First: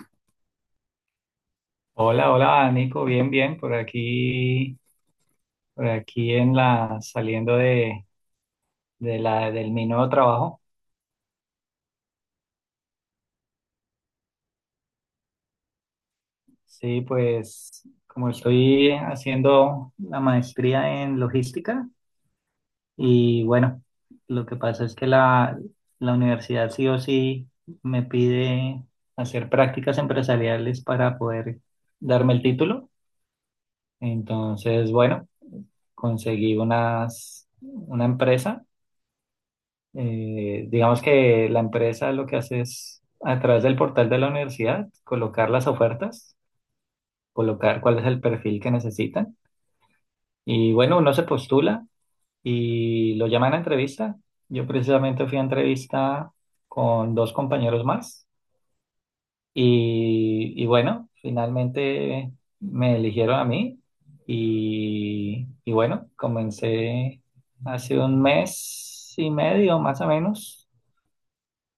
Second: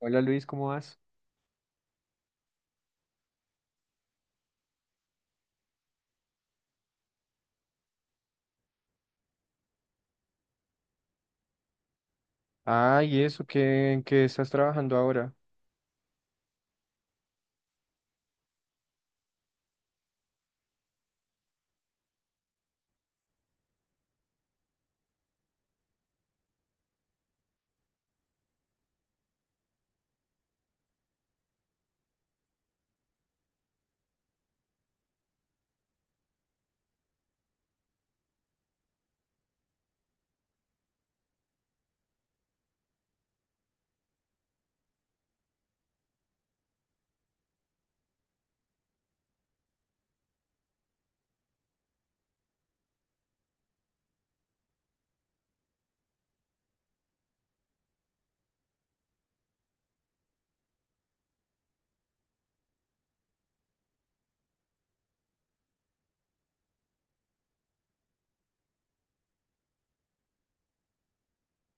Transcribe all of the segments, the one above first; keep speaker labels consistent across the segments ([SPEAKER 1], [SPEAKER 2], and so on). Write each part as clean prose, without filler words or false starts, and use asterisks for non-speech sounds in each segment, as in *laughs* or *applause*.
[SPEAKER 1] Hola Luis, ¿cómo vas?
[SPEAKER 2] Hola, hola, Nico, bien, bien, por aquí saliendo del mi nuevo trabajo.
[SPEAKER 1] Ah, ¿y eso? ¿Qué, en qué estás trabajando ahora?
[SPEAKER 2] Sí, pues como estoy haciendo la maestría en logística y bueno, lo que pasa es que la universidad sí o sí me pide hacer prácticas empresariales para poder darme el título. Entonces, bueno, conseguí una empresa. Digamos que la empresa lo que hace es, a través del portal de la universidad, colocar las ofertas, colocar cuál es el perfil que necesitan. Y bueno, uno se postula y lo llaman a entrevista. Yo precisamente fui a entrevista con dos compañeros más y bueno, finalmente me eligieron a mí y bueno, comencé hace un mes y medio más o menos.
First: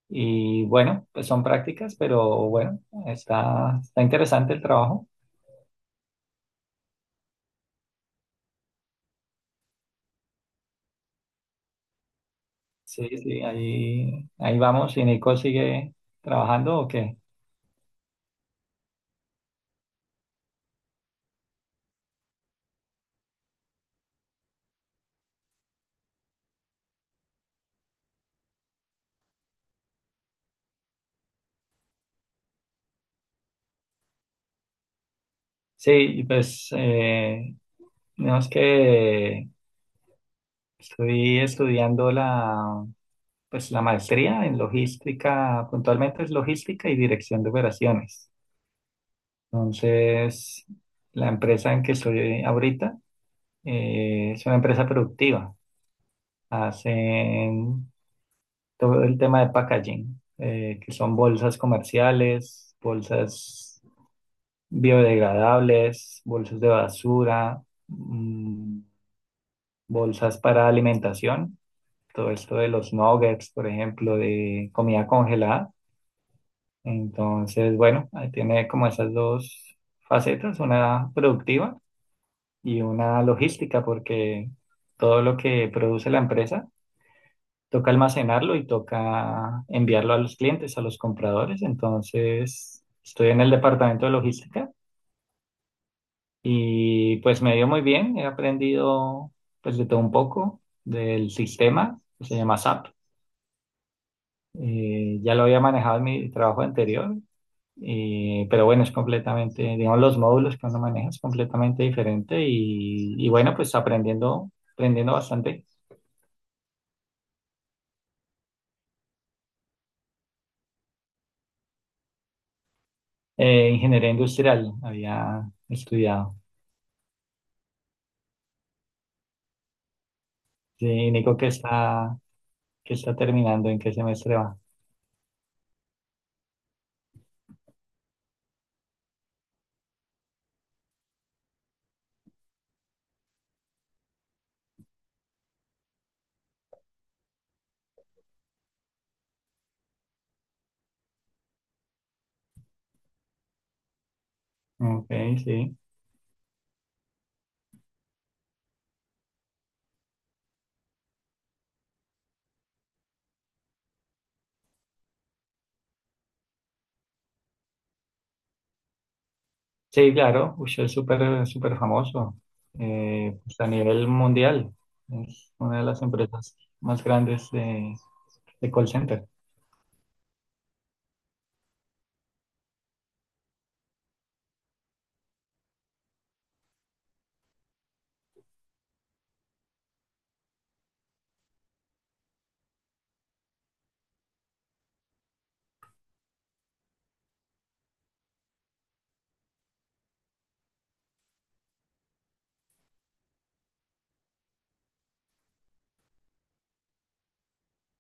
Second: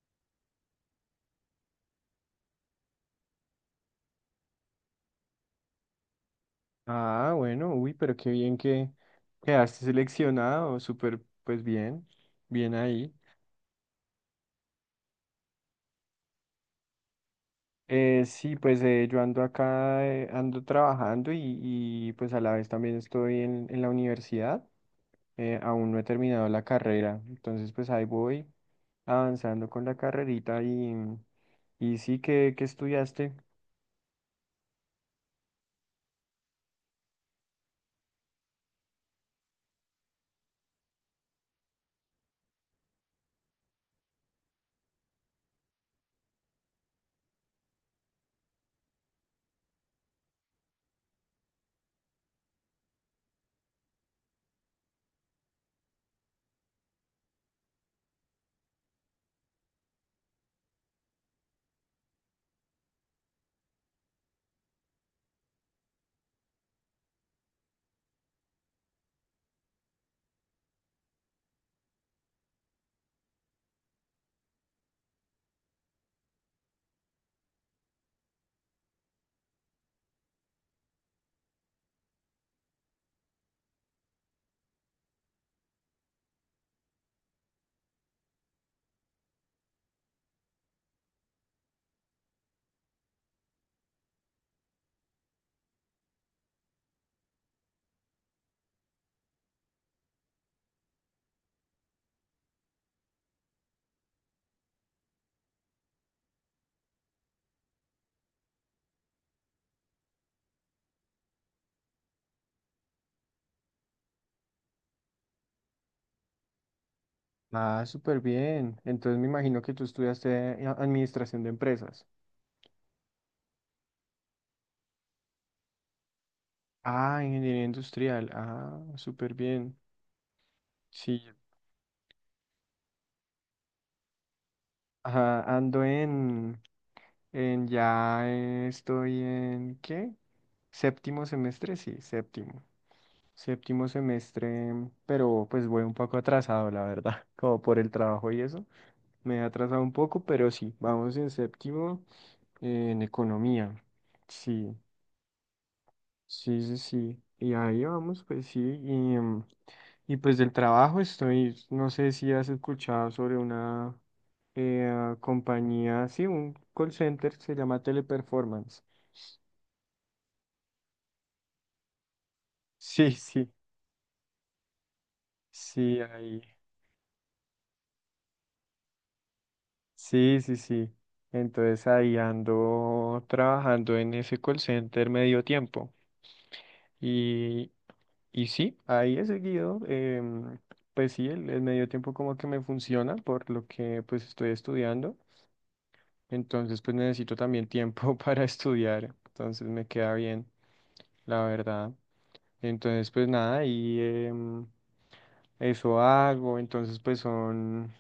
[SPEAKER 2] Y bueno, pues son prácticas, pero bueno, está interesante el trabajo.
[SPEAKER 1] Ah, bueno, uy, pero qué bien que quedaste seleccionado, súper, pues bien, bien
[SPEAKER 2] Sí,
[SPEAKER 1] ahí.
[SPEAKER 2] sí, ahí vamos. ¿Y Nico sigue trabajando o qué?
[SPEAKER 1] Sí, pues yo ando acá, ando trabajando y pues a la vez también estoy en la universidad, aún no he terminado la carrera, entonces pues ahí voy avanzando con la carrerita y sí, ¿qué, qué estudiaste?
[SPEAKER 2] Sí, pues no es que estoy estudiando pues, la maestría en logística, puntualmente es logística y dirección de operaciones. Entonces, la empresa en que estoy ahorita es una empresa productiva. Hacen todo el tema de packaging, que son bolsas comerciales, bolsas biodegradables, bolsas de basura, mm, bolsas para alimentación, todo esto de los nuggets, por ejemplo, de comida congelada. Entonces, bueno, ahí tiene como esas dos facetas, una productiva y una logística, porque todo lo que produce la empresa toca almacenarlo y toca enviarlo a los clientes, a los compradores. Entonces, estoy en el departamento de logística y pues me dio muy bien. He aprendido pues de todo un poco del sistema que se llama SAP. Ya lo había manejado en mi trabajo anterior, pero bueno, es completamente, digamos, los módulos que uno maneja es completamente diferente y bueno, pues aprendiendo, aprendiendo bastante.
[SPEAKER 1] Ah, súper bien. Entonces me imagino que tú estudiaste administración de empresas.
[SPEAKER 2] Ingeniería industrial había estudiado.
[SPEAKER 1] Ah, ingeniería industrial. Ah, súper bien.
[SPEAKER 2] Sí,
[SPEAKER 1] Sí.
[SPEAKER 2] Nico que está terminando, ¿en qué semestre va?
[SPEAKER 1] Ajá, ando en, ya estoy en, ¿qué? Séptimo semestre, sí, séptimo. Séptimo semestre, pero pues voy un poco atrasado, la verdad, *laughs* como por el trabajo y eso. Me he atrasado un poco, pero sí, vamos en séptimo en economía. Sí.
[SPEAKER 2] Ok, sí.
[SPEAKER 1] Sí, sí, sí. Y ahí vamos, pues sí. Y, y pues del trabajo estoy, no sé si has escuchado sobre una compañía, sí, un call center, se llama Teleperformance.
[SPEAKER 2] Sí, claro, uy, es súper, súper famoso,
[SPEAKER 1] Sí, sí,
[SPEAKER 2] pues a nivel mundial. Es una de
[SPEAKER 1] sí,
[SPEAKER 2] las
[SPEAKER 1] ahí.
[SPEAKER 2] empresas más grandes de call center.
[SPEAKER 1] Sí, sí, sí. Entonces ahí ando trabajando en ese call center medio tiempo. Y, y sí, ahí he seguido. Pues sí, el medio tiempo como que me funciona por lo que pues estoy estudiando. Entonces, pues necesito también tiempo *laughs* para estudiar. Entonces me queda bien, la verdad. Entonces, pues nada, y em, eso hago. Entonces, pues son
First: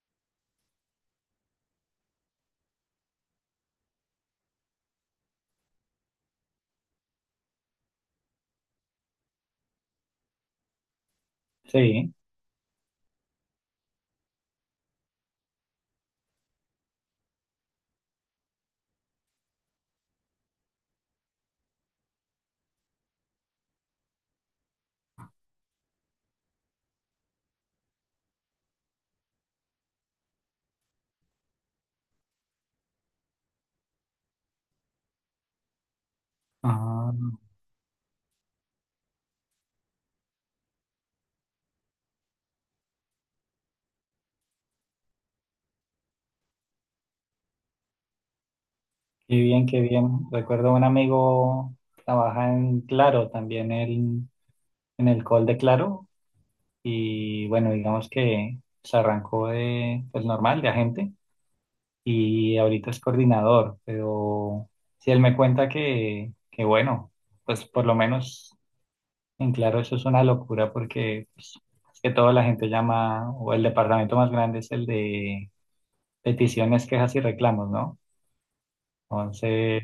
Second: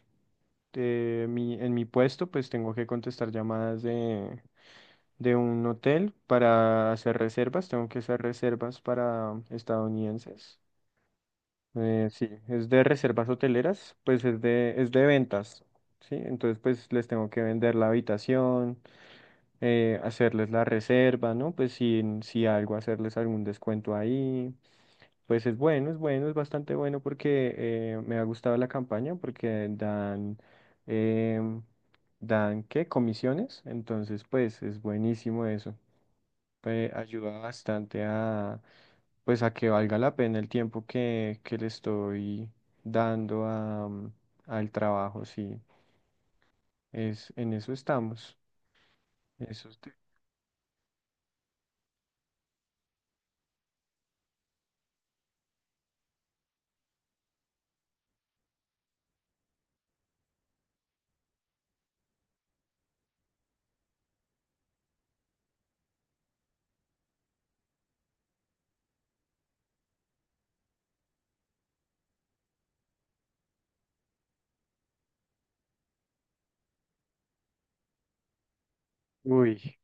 [SPEAKER 1] en mi puesto, pues tengo que contestar llamadas de un hotel para hacer reservas. Tengo que hacer reservas para estadounidenses.
[SPEAKER 2] Sí.
[SPEAKER 1] Sí, es de reservas hoteleras, pues es de ventas, ¿sí? Entonces, pues les tengo que vender la habitación, hacerles la reserva, ¿no? Pues si, si algo, hacerles algún descuento ahí. Pues es bueno, es bueno, es bastante bueno porque me ha gustado la campaña porque dan, em, dan, ¿qué? Comisiones. Entonces, pues es buenísimo eso.
[SPEAKER 2] Ah,
[SPEAKER 1] Ayuda bastante a, pues a que valga la pena el tiempo que le estoy dando a, al trabajo, sí. Es, en eso estamos.
[SPEAKER 2] qué bien,
[SPEAKER 1] Eso
[SPEAKER 2] qué
[SPEAKER 1] te-
[SPEAKER 2] bien. Recuerdo un amigo trabaja en Claro, también él, en el call de Claro. Y bueno, digamos que se arrancó pues normal, de agente. Y ahorita es coordinador, pero si él me cuenta que bueno, pues por lo menos en Claro eso es una locura porque pues, es que toda la gente llama, o el departamento más grande es el de peticiones, quejas y reclamos, ¿no?
[SPEAKER 1] Uy.
[SPEAKER 2] Entonces,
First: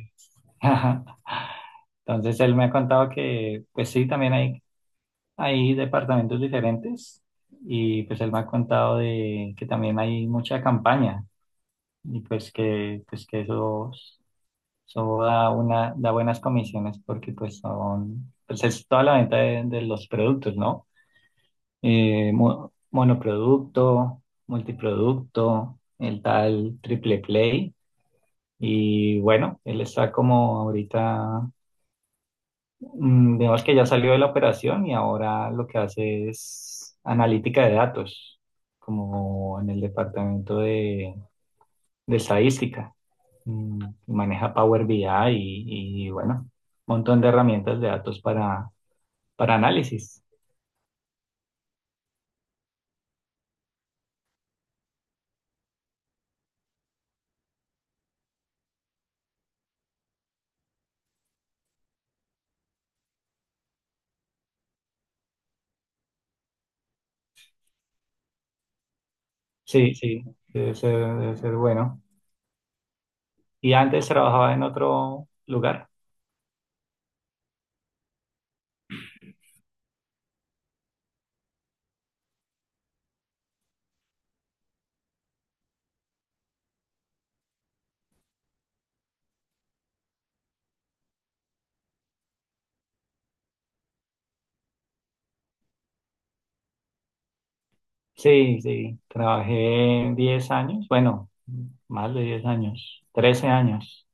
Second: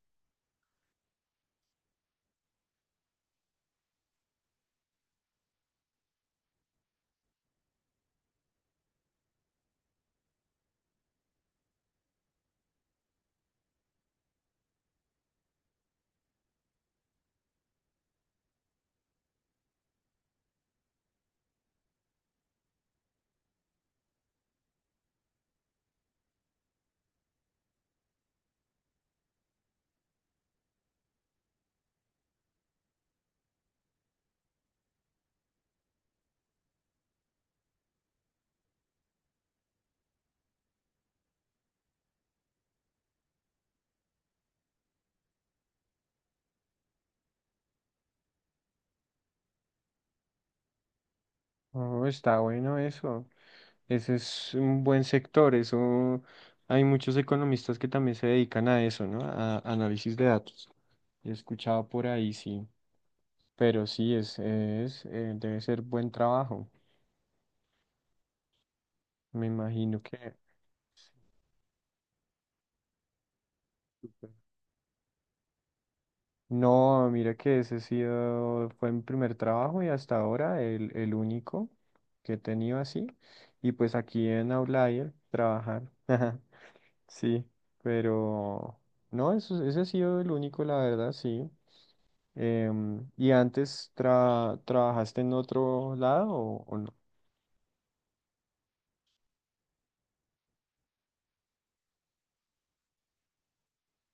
[SPEAKER 2] *laughs* entonces él me ha contado que pues sí, también hay departamentos diferentes y pues él me ha contado de que también hay mucha campaña y pues que eso. Eso da, da buenas comisiones porque pues pues es toda la venta de los productos, ¿no? Monoproducto, multiproducto, el tal triple play. Y bueno, él está como ahorita, digamos que ya salió de la operación y ahora lo que hace es analítica de datos, como en el departamento de estadística. mm, Maneja Power BI y, bueno, un montón de herramientas de datos para análisis.
[SPEAKER 1] Oh, está bueno eso. Ese es un buen sector. Eso hay muchos economistas que también se dedican a eso, ¿no? A análisis de datos. He escuchado por ahí, sí. Pero sí, es, debe ser buen trabajo. Me
[SPEAKER 2] Sí,
[SPEAKER 1] imagino
[SPEAKER 2] sí,
[SPEAKER 1] que.
[SPEAKER 2] debe ser bueno. Y antes
[SPEAKER 1] Súper.
[SPEAKER 2] trabajaba en otro lugar.
[SPEAKER 1] No, mira que ese ha sido, fue mi primer trabajo y hasta ahora el único que he tenido así. Y pues aquí en Outlier, trabajar. *laughs* Sí, pero no, eso, ese ha sido el único, la verdad, sí. Em, ¿y antes trabajaste en otro lado o no?
[SPEAKER 2] Sí, sí, trabajé 10 años, bueno, más de 10 años, 13 años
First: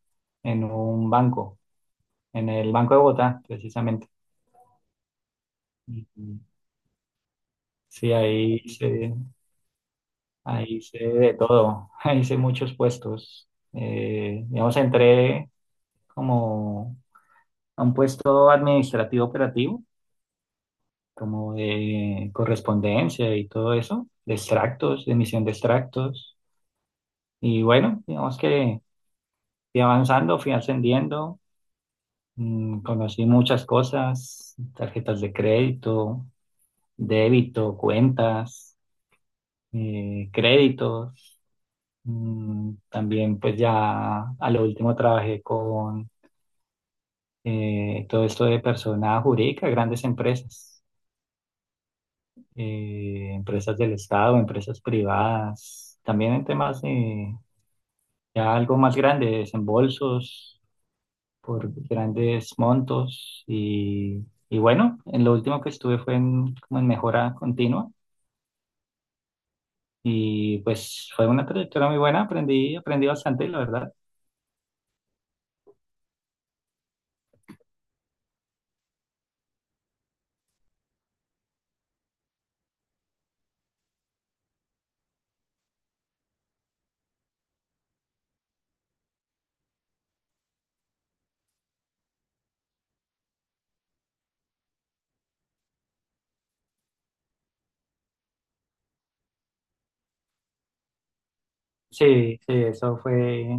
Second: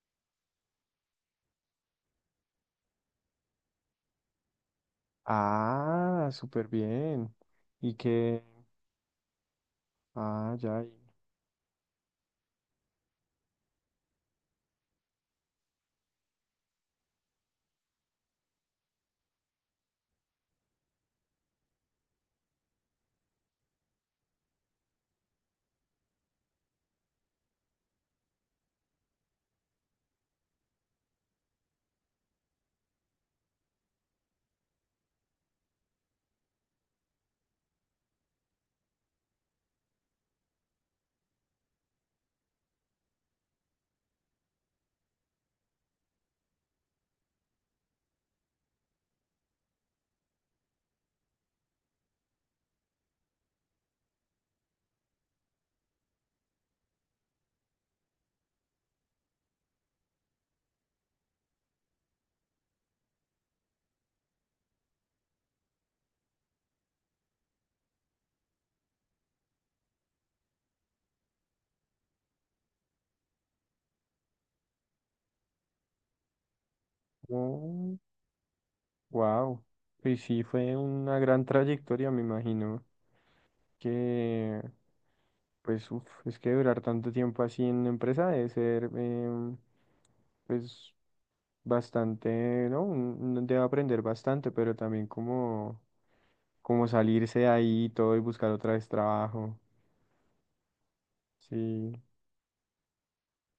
[SPEAKER 2] en un banco, en el Banco de Bogotá, precisamente. Y
[SPEAKER 1] Ah,
[SPEAKER 2] y
[SPEAKER 1] súper bien. ¿Y
[SPEAKER 2] Sí,
[SPEAKER 1] qué?
[SPEAKER 2] ahí hice,
[SPEAKER 1] Ah,
[SPEAKER 2] ahí
[SPEAKER 1] ya.
[SPEAKER 2] hice de todo, *laughs* ahí hice muchos puestos. Digamos, entré como a un puesto administrativo operativo, como de correspondencia y todo eso, de extractos, de emisión de extractos. Y bueno, digamos que fui avanzando, fui ascendiendo, conocí muchas cosas, tarjetas de crédito, débito, cuentas, créditos. También pues ya a lo último trabajé con todo esto de persona jurídica, grandes empresas. Empresas del Estado, empresas privadas, también en temas de ya algo más grande, desembolsos por grandes montos y bueno, en lo último que estuve fue en, como en mejora continua y pues fue una trayectoria muy buena, aprendí, aprendí bastante, la verdad.
[SPEAKER 1] Oh, wow. Y sí, fue una gran trayectoria, me imagino. Que, pues, uf, es que durar tanto tiempo así en la empresa debe ser, pues, bastante, ¿no? Un- Uno debe aprender bastante, pero también como, como salirse de ahí y todo y buscar otra vez trabajo. Sí.
[SPEAKER 2] Sí, sí, eso fue,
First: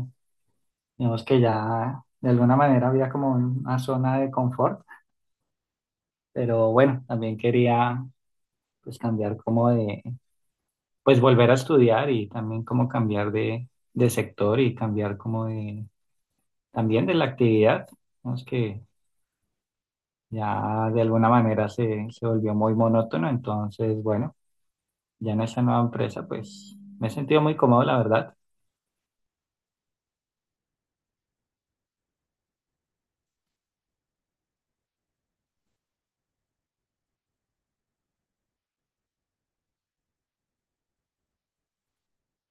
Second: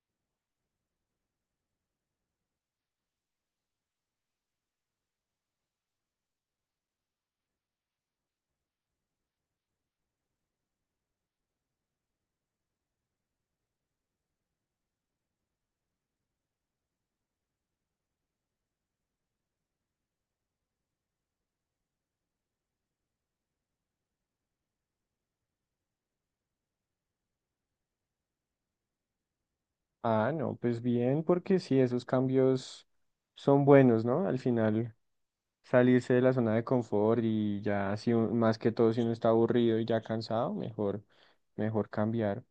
[SPEAKER 2] digamos que ya de alguna manera había como una zona de confort, pero bueno, también quería pues cambiar como de pues volver a estudiar y también como cambiar de sector y cambiar como también de la actividad, digamos que ya de alguna manera se volvió muy monótono, entonces bueno, ya en esa nueva empresa pues me he sentido muy cómodo, la verdad.
[SPEAKER 1] Ah, no, pues bien, porque sí, esos cambios son buenos, ¿no? Al final, salirse de la zona de confort y ya, si, un- más que todo, si uno está aburrido y ya cansado, mejor, mejor cambiar.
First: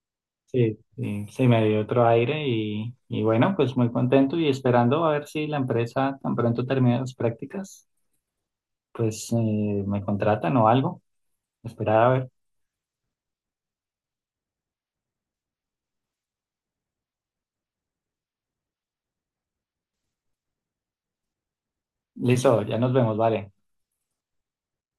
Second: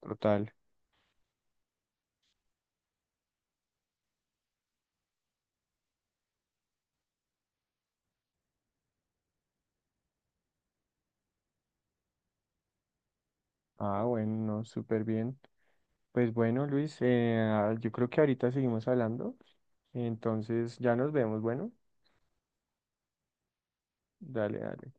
[SPEAKER 1] Total.
[SPEAKER 2] Sí, sí, sí, me dio otro aire y bueno, pues muy contento y esperando a ver si la empresa tan pronto termina las prácticas, pues me contratan o algo. Esperar a ver.
[SPEAKER 1] Ah, bueno, no, súper bien. Pues bueno, Luis, yo creo que ahorita seguimos hablando. Entonces ya nos vemos. Bueno,
[SPEAKER 2] Listo, ya nos vemos, vale.
[SPEAKER 1] dale, dale.